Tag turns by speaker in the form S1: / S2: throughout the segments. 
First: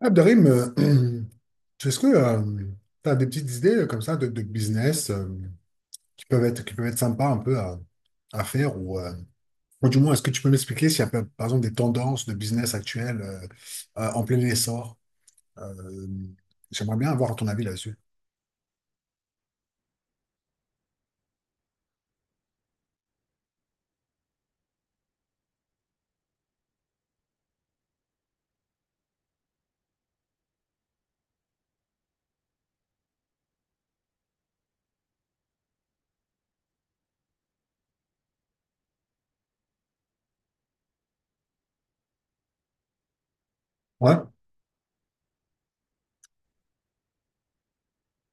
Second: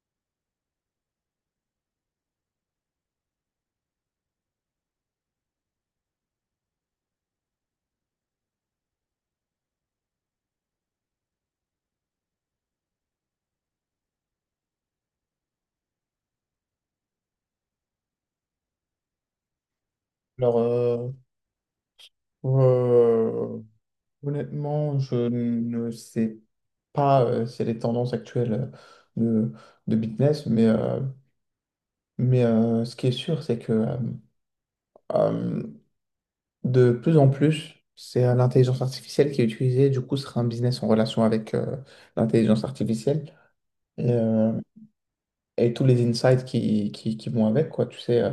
S1: Abderrahim, est-ce que tu as des petites idées comme ça de business qui peuvent être sympas un peu à faire ou du moins, est-ce que tu peux m'expliquer s'il y a par exemple des tendances de business actuelles en plein essor? Euh, J'aimerais bien avoir ton avis là-dessus.
S2: Alors, euh, euh, Honnêtement, je ne sais pas c'est les tendances actuelles de, de business, ce qui est sûr, c'est que euh, de plus en plus, c'est l'intelligence artificielle qui est utilisée. Du coup, ce sera un business en relation avec l'intelligence artificielle et,
S1: Ouais,
S2: euh, et tous les insights qui vont avec, quoi. Tu sais,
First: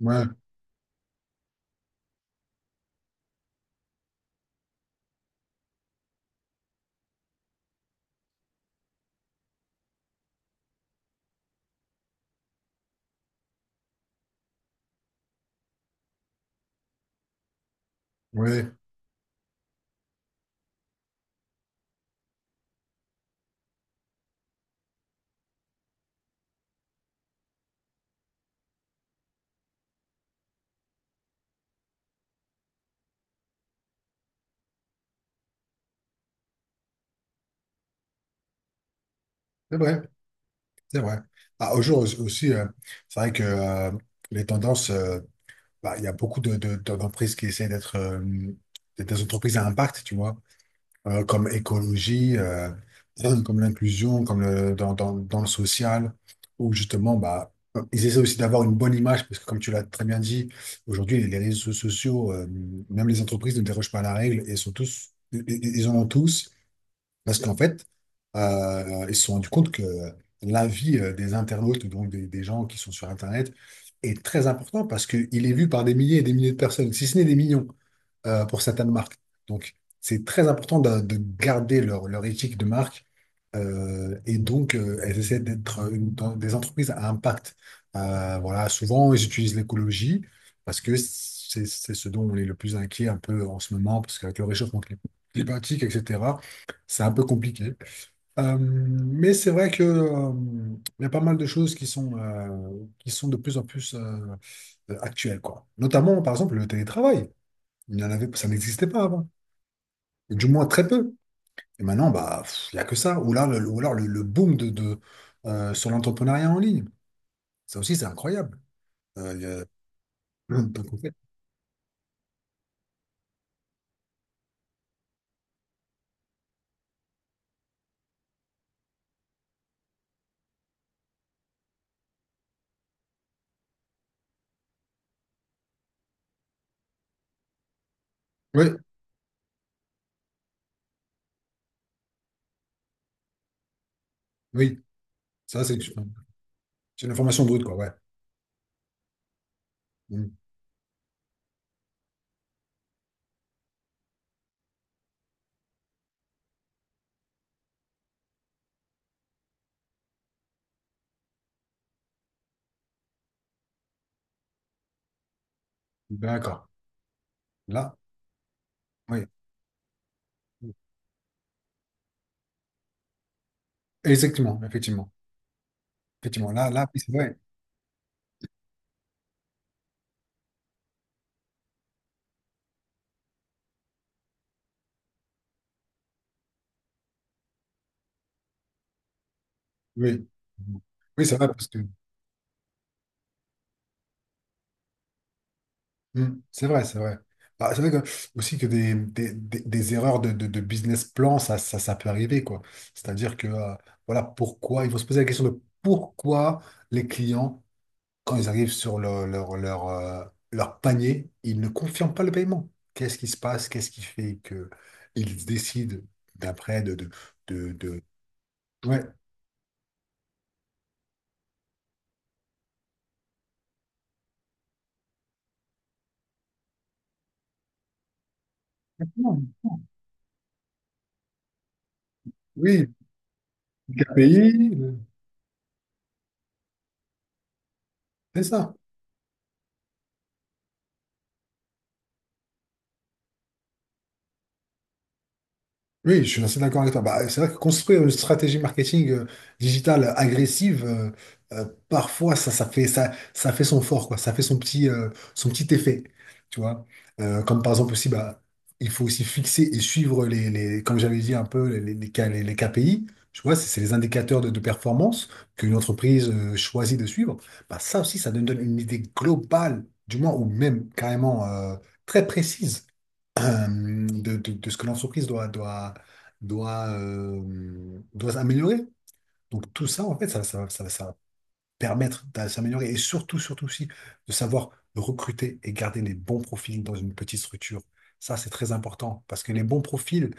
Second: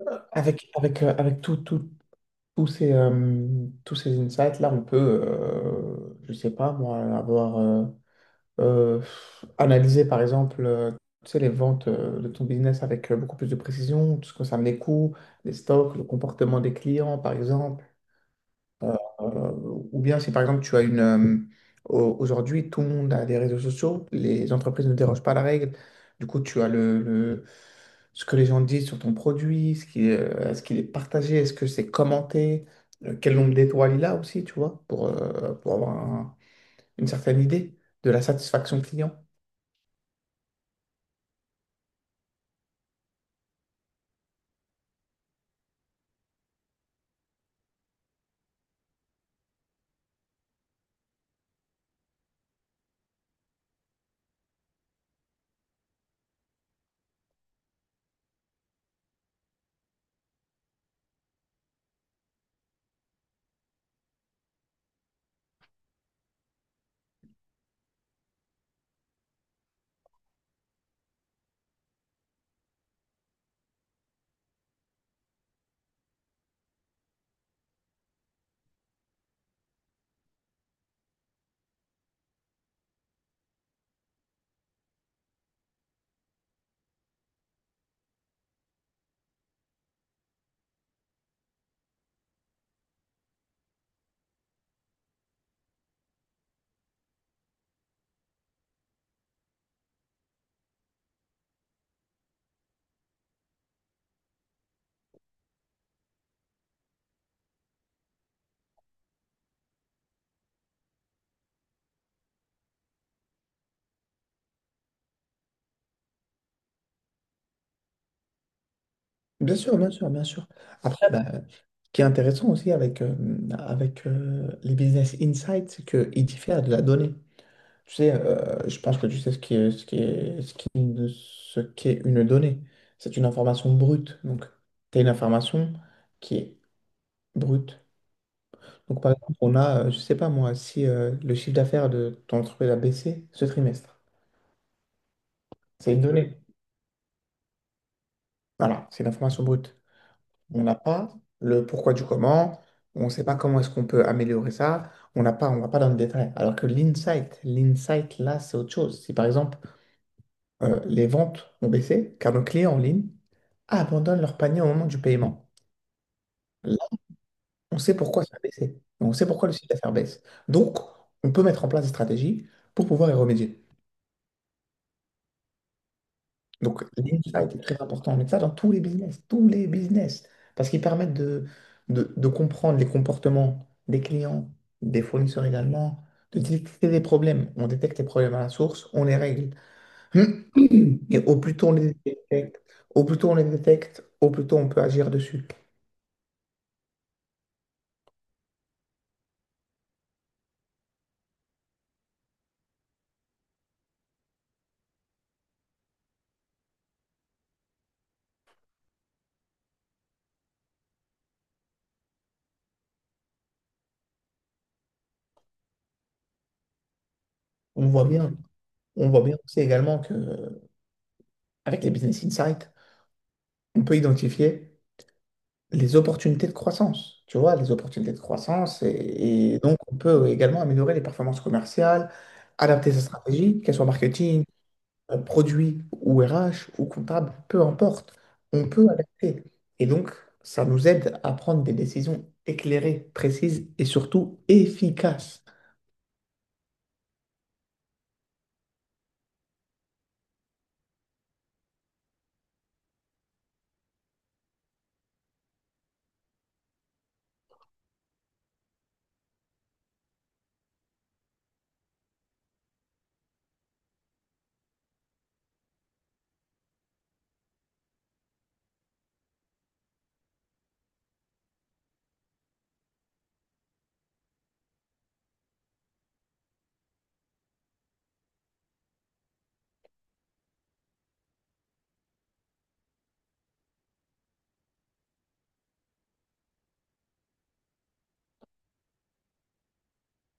S1: ouais,
S2: avec tout, tous ces, tous ces insights-là, on peut, je sais pas moi, avoir euh, analysé par exemple tu sais, les ventes de ton business avec beaucoup plus de précision, tout ce que ça met coût, les stocks, le comportement des clients par exemple,
S1: ouais,
S2: euh, ou bien si par exemple tu as aujourd'hui, tout le monde a des réseaux sociaux, les entreprises ne dérogent pas à la règle. Du coup, tu as ce que les gens disent sur ton produit, est-ce qu'il est partagé, est-ce que c'est commenté, quel nombre d'étoiles il a aussi, tu vois, pour avoir une certaine idée de la satisfaction client.
S1: c'est vrai, c'est vrai. Ah, aujourd'hui aussi, c'est vrai que les tendances, bah, il y a beaucoup d'entreprises qui essaient d'être des entreprises à impact, tu vois. Comme écologie, comme l'inclusion, dans le social, où justement, bah, ils essaient aussi d'avoir une bonne image, parce que comme tu l'as très bien dit, aujourd'hui, les réseaux sociaux, même les entreprises ne dérogent pas à la règle, et sont tous, ils en ont tous, parce qu'en fait, ils se sont rendus compte que l'avis des internautes, donc des gens qui sont sur Internet, est très important, parce qu'il est vu par des milliers et des milliers de personnes, si ce n'est des millions pour certaines marques. Donc, c'est très important de garder leur éthique de marque. Et donc, elles essaient d'être dans des entreprises à impact. Voilà, souvent, ils utilisent l'écologie parce que c'est ce dont on est le plus inquiet un peu en ce moment, parce qu'avec le réchauffement climatique, etc., c'est un peu compliqué. Mais c'est vrai que, il y a pas mal de choses qui sont de plus en plus actuelles, quoi. Notamment, par exemple, le télétravail. Il n'y en avait, ça n'existait pas avant. Et du moins très peu. Et maintenant, bah, pff, il n'y a que ça. Ou alors le boom sur l'entrepreneuriat en ligne. Ça aussi, c'est incroyable. Euh, il y
S2: Bien
S1: a-
S2: sûr, bien sûr, bien sûr.
S1: peu qu'on
S2: Après,
S1: fait.
S2: bah, ce qui est intéressant aussi avec les business insights, c'est qu'ils diffèrent de la donnée. Tu sais, je pense que tu sais ce qui est, ce qui est, ce qui est une, ce qu'est une donnée. C'est une information brute. Donc, tu as une information qui est brute.
S1: Oui,
S2: Donc, par exemple, on a, je sais pas moi, si le chiffre d'affaires de ton entreprise a baissé ce trimestre,
S1: oui. Ça, c'est
S2: c'est une donnée.
S1: c'est une information brute, quoi. Ouais.
S2: Voilà, c'est une information brute.
S1: Mm.
S2: On n'a pas le pourquoi du comment, on ne sait pas comment est-ce qu'on peut améliorer ça, on n'a pas, on va pas dans le détail. Alors que l'insight, l'insight là, c'est autre chose. Si par exemple, les ventes ont baissé, car nos clients en ligne abandonnent leur panier au moment du paiement,
S1: D'accord.
S2: là, on
S1: Là,
S2: sait pourquoi ça a baissé. On
S1: oui.
S2: sait pourquoi le chiffre d'affaires baisse. Donc, on peut mettre en place des stratégies pour pouvoir y remédier.
S1: Exactement, effectivement. Effectivement. Là,
S2: Donc,
S1: là, oui, c'est vrai.
S2: l'insight est très important, mais ça dans tous les business, parce qu'ils permettent de comprendre les comportements des clients, des fournisseurs également, de détecter des problèmes. On détecte les problèmes à la source, on les règle.
S1: Oui. Mmh.
S2: Et
S1: Oui, c'est
S2: au
S1: vrai,
S2: plus
S1: parce
S2: tôt on
S1: que.
S2: les détecte, au plus tôt on les détecte, au plus tôt on peut agir dessus.
S1: Mm. C'est vrai, c'est vrai. Ah, c'est vrai que, aussi que des erreurs de business plan, ça peut arriver, quoi. C'est-à-dire que, voilà, pourquoi, il faut se poser la question de pourquoi les clients, quand ils arrivent sur leur panier, ils ne confirment pas le paiement. Qu'est-ce qui se passe? Qu'est-ce qui fait que ils décident d'après de,
S2: On
S1: de-
S2: voit bien,
S1: Ouais.
S2: on voit bien aussi également que avec les business insights, on peut identifier les opportunités de croissance, tu vois, les opportunités de croissance. Et donc, on peut également améliorer les performances commerciales,
S1: Oui,
S2: adapter sa stratégie, qu'elle soit marketing,
S1: KPI,
S2: produit ou RH ou comptable, peu importe.
S1: c'est
S2: On
S1: ça.
S2: peut adapter. Et donc, ça nous aide à prendre des décisions éclairées, précises et surtout efficaces.
S1: Oui, je suis assez d'accord avec toi. Bah, c'est vrai que construire une stratégie marketing digitale agressive, parfois ça fait son fort, quoi. Ça fait son petit effet, tu vois. Comme par exemple aussi, bah, il faut aussi fixer et suivre les comme j'avais dit un peu les KPI. Tu vois, c'est les indicateurs de performance qu'une entreprise choisit de suivre. Bah, ça aussi, ça nous donne une idée globale, du moins ou même carrément très précise de, de ce que l'entreprise doit améliorer. Donc tout ça, en fait, ça va permettre de s'améliorer et surtout, surtout aussi, de savoir recruter et garder les bons profils dans une petite structure. Ça, c'est très important parce que les bons profils,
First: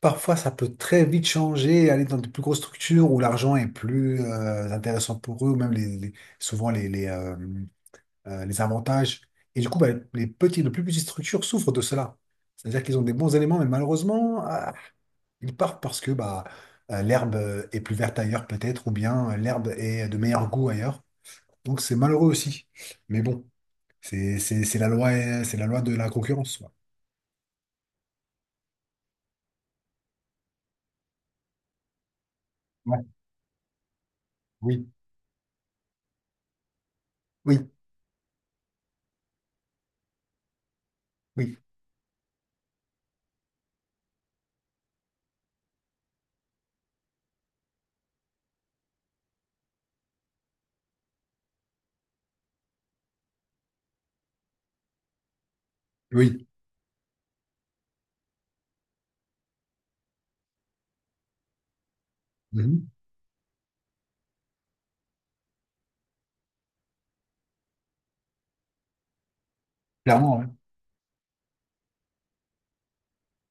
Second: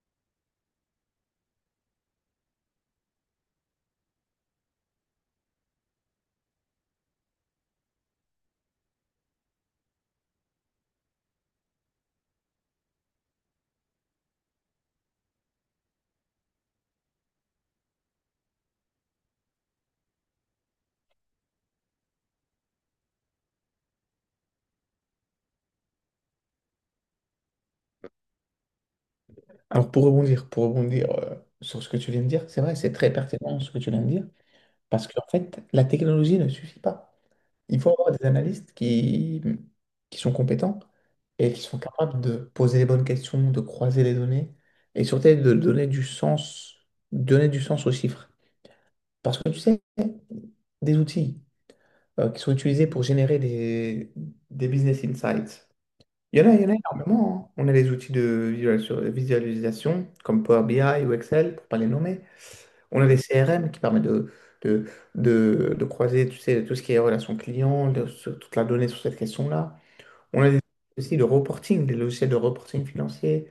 S1: parfois, ça peut très vite changer, aller dans de plus grosses structures où l'argent est plus intéressant pour eux, même souvent les avantages. Et du coup, bah, les plus petites structures souffrent de cela. C'est-à-dire qu'ils ont des bons éléments, mais malheureusement, ah, ils partent parce que bah, l'herbe est plus verte ailleurs, peut-être, ou bien l'herbe est de meilleur goût ailleurs. Donc c'est malheureux aussi. Mais bon, c'est la loi, c'est la loi de la concurrence, quoi.
S2: Alors, pour rebondir sur ce que tu viens de dire, c'est vrai, c'est
S1: Ouais,
S2: très pertinent ce que tu viens de dire,
S1: oui,
S2: parce qu'en fait, la technologie ne suffit pas.
S1: oui,
S2: Il faut avoir des analystes qui sont compétents et
S1: oui,
S2: qui sont capables de poser les bonnes questions, de croiser les données et surtout de donner du sens aux chiffres. Parce que tu sais, des outils qui sont utilisés pour générer des business insights, il y
S1: oui.
S2: en a, il y en a énormément, hein. On a les outils de visualisation comme Power BI ou Excel, pour ne pas les nommer.
S1: Mhm.
S2: On a des CRM qui permettent de, de croiser, tu sais, tout ce qui est relation client, sur toute la donnée sur cette question-là.
S1: Clairement,
S2: On
S1: ouais.
S2: a des, aussi de reporting, des logiciels de reporting financier.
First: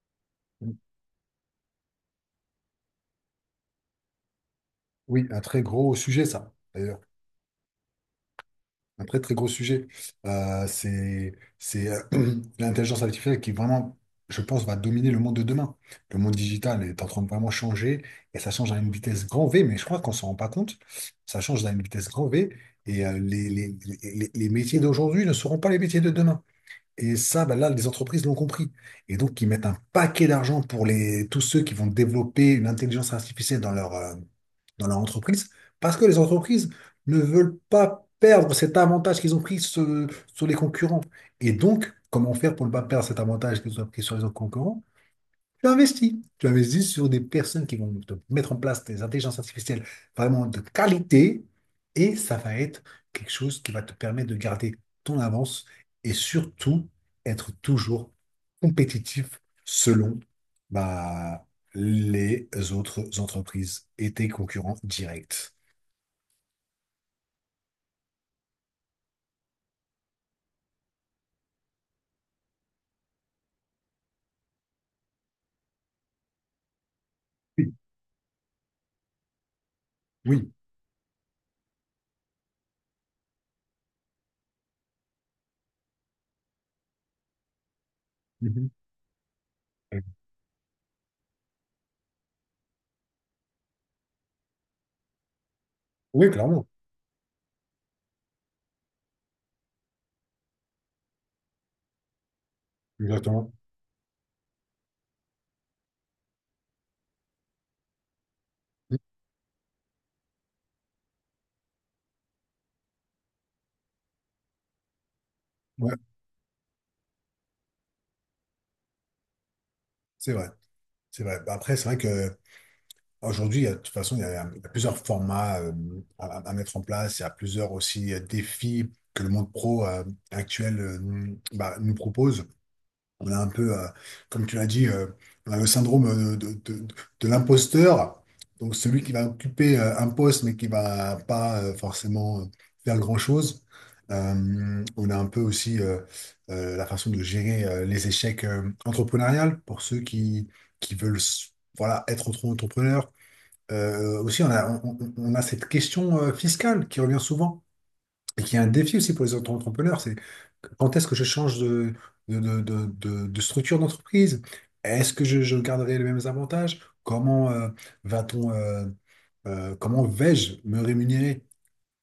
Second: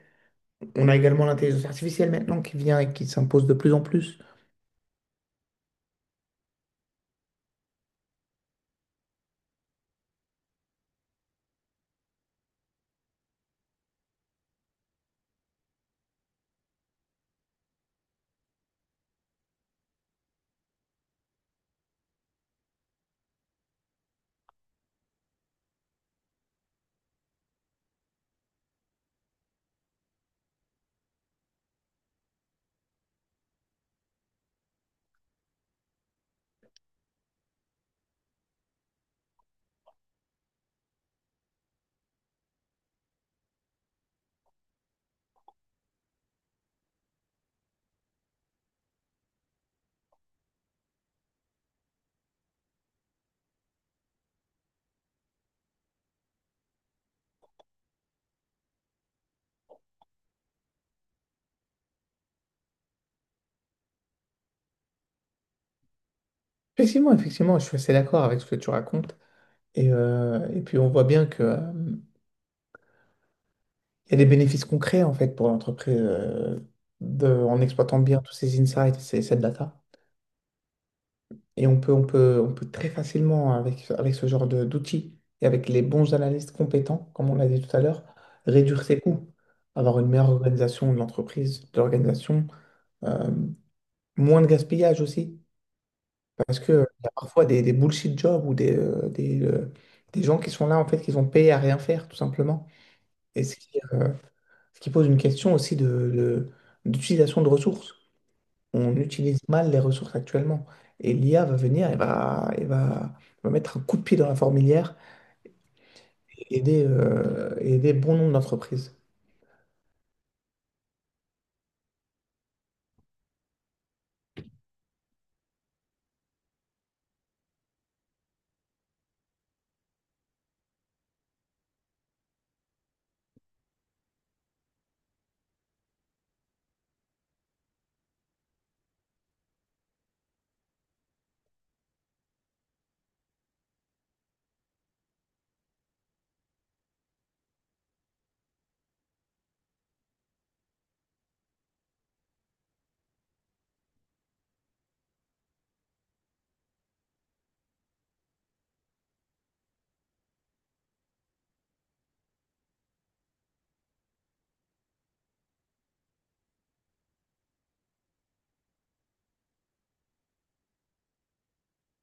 S1: Oui,
S2: On a également l'intelligence artificielle maintenant qui vient et qui s'impose de plus en plus.
S1: oui, un très gros sujet, ça, d'ailleurs. Après, très gros sujet, Euh, c'est c'est l'intelligence artificielle qui vraiment, je pense, va dominer le monde de demain. Le monde digital est en train de vraiment changer et ça change à une vitesse grand V, mais je crois qu'on s'en rend pas compte. Ça change à une vitesse grand V et les métiers d'aujourd'hui ne seront pas les métiers de demain. Et ça, ben là, les entreprises l'ont compris. Et donc, ils mettent un paquet d'argent pour tous ceux qui vont développer une intelligence artificielle dans leur entreprise, parce que les entreprises ne veulent pas perdre cet avantage qu'ils ont pris sur, sur les concurrents. Et donc, comment faire pour ne pas perdre cet avantage qu'ils ont pris sur les autres concurrents? Tu investis. Tu investis sur des personnes qui vont te mettre en place des intelligences artificielles vraiment de qualité et ça va être quelque chose qui va te permettre de garder ton avance et surtout être toujours compétitif selon bah, les autres entreprises et tes concurrents directs.
S2: Effectivement, effectivement, je suis assez d'accord avec ce que tu racontes. Et puis on voit bien que, il y a des bénéfices concrets en fait pour l'entreprise de, en
S1: Oui,
S2: exploitant bien tous ces insights, ces, cette data.
S1: oui.
S2: Et on peut, on peut, on peut très facilement, avec ce genre d'outils et avec les bons analystes compétents, comme on l'a dit tout à l'heure,
S1: Mhm.
S2: réduire ses coûts, avoir une meilleure organisation de l'entreprise, de l'organisation, euh, moins de gaspillage aussi,
S1: Oui,
S2: parce
S1: clairement.
S2: que il y a parfois des bullshit jobs ou des gens qui sont là, en fait, qui sont payés à rien faire, tout simplement. Et
S1: Exactement.
S2: ce qui pose une question aussi de, de- d'utilisation de ressources, on utilise mal les ressources actuellement. Et l'IA va venir va mettre un coup de pied dans la fourmilière
S1: Ouais,
S2: et aider bon nombre d'entreprises.
S1: c'est vrai. C'est vrai. Bah, après, c'est vrai que aujourd'hui, de toute façon, il y a plusieurs formats à mettre en place. Il y a plusieurs aussi défis que le monde pro actuel nous propose. On a un peu, comme tu l'as dit, on a le syndrome de l'imposteur. Donc celui qui va occuper un poste mais qui va pas forcément faire grand-chose. On a un peu aussi la façon de gérer les échecs entrepreneuriales pour ceux qui veulent voilà, être auto entrepreneurs aussi, on a cette question fiscale qui revient souvent et qui est un défi aussi pour les auto entrepreneurs. C'est quand est-ce que je change de, de- de- de structure d'entreprise? Est-ce que je garderai les mêmes avantages? Comment va-t-on, comment vais-je me rémunérer?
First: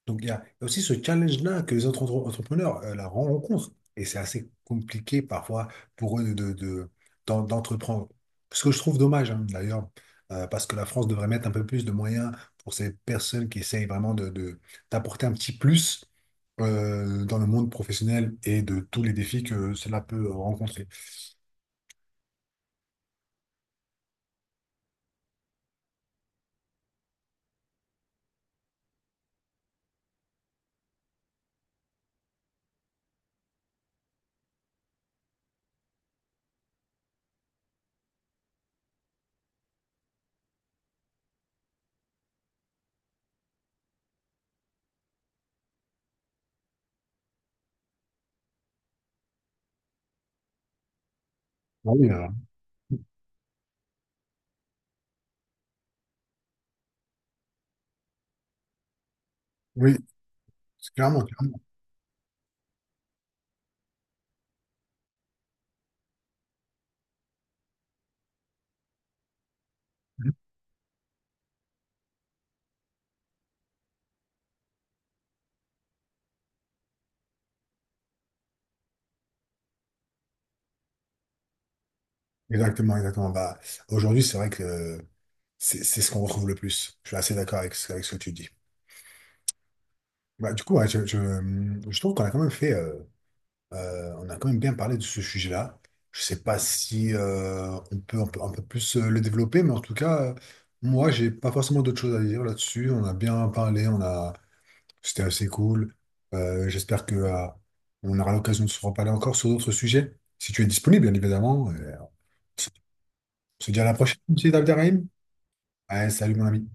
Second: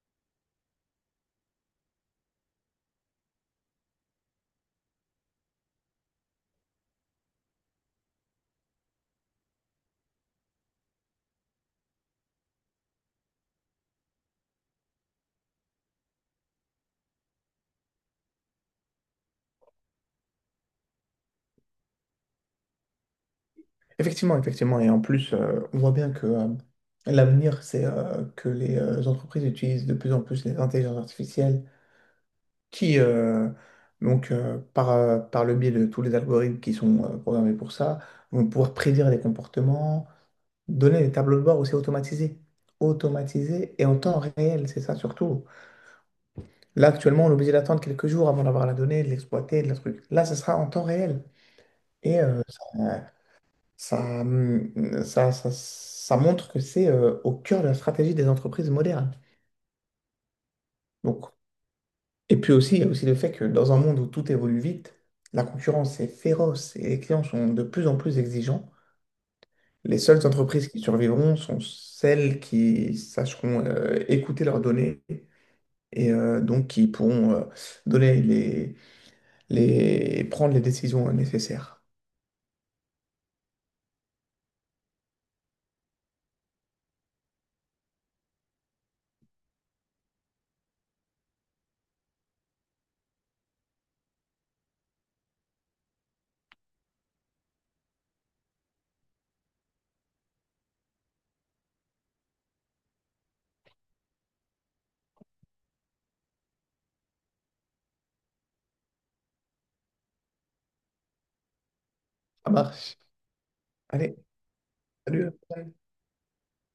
S1: Donc, il y a aussi ce challenge-là que les autres entrepreneurs la rencontrent. Et c'est assez compliqué parfois pour eux d'entreprendre. Ce que je trouve dommage, hein, d'ailleurs, parce que la France devrait mettre un peu plus de moyens pour ces personnes qui essayent vraiment d'apporter un petit plus dans le monde professionnel et de tous les défis que cela peut rencontrer.
S2: Effectivement, effectivement. Et en plus, on voit bien que l'avenir, c'est que les entreprises utilisent de plus en plus les intelligences artificielles qui, donc, par le biais de tous les algorithmes qui sont programmés pour ça, vont pouvoir prédire les comportements, donner des tableaux de bord aussi automatisés. Automatisés et en temps réel, c'est ça surtout. Là, actuellement, on est obligé d'attendre quelques jours avant d'avoir la donnée, de l'exploiter, de la truc. Là, ça sera en temps réel.
S1: Ah oui,
S2: Et euh, ça, ça montre que c'est au cœur de la stratégie des entreprises modernes.
S1: oui, clairement,
S2: Donc,
S1: clairement.
S2: et puis aussi, il y a aussi le fait que dans un monde où tout évolue vite, la concurrence est féroce et les clients sont de plus en plus exigeants. Les seules entreprises qui survivront sont celles qui sacheront écouter leurs données et donc qui pourront donner les prendre les décisions nécessaires.
S1: Exactement, exactement. Bah, aujourd'hui, c'est vrai que c'est ce qu'on retrouve le plus. Je suis assez d'accord avec ce que tu dis. Bah, du coup, ouais, je trouve qu'on a quand même fait, on a quand même bien parlé de ce sujet-là. Je sais pas si on peut un peu plus le développer, mais en tout cas, moi, j'ai pas forcément d'autres choses à dire là-dessus. On a bien parlé, c'était assez cool. J'espère que on aura l'occasion de se reparler encore sur d'autres sujets, si tu es disponible, bien évidemment.
S2: Ça marche.
S1: On se dit à la
S2: Allez,
S1: prochaine, monsieur Abderrahim.
S2: salut. À la prochaine.
S1: Allez, salut mon ami.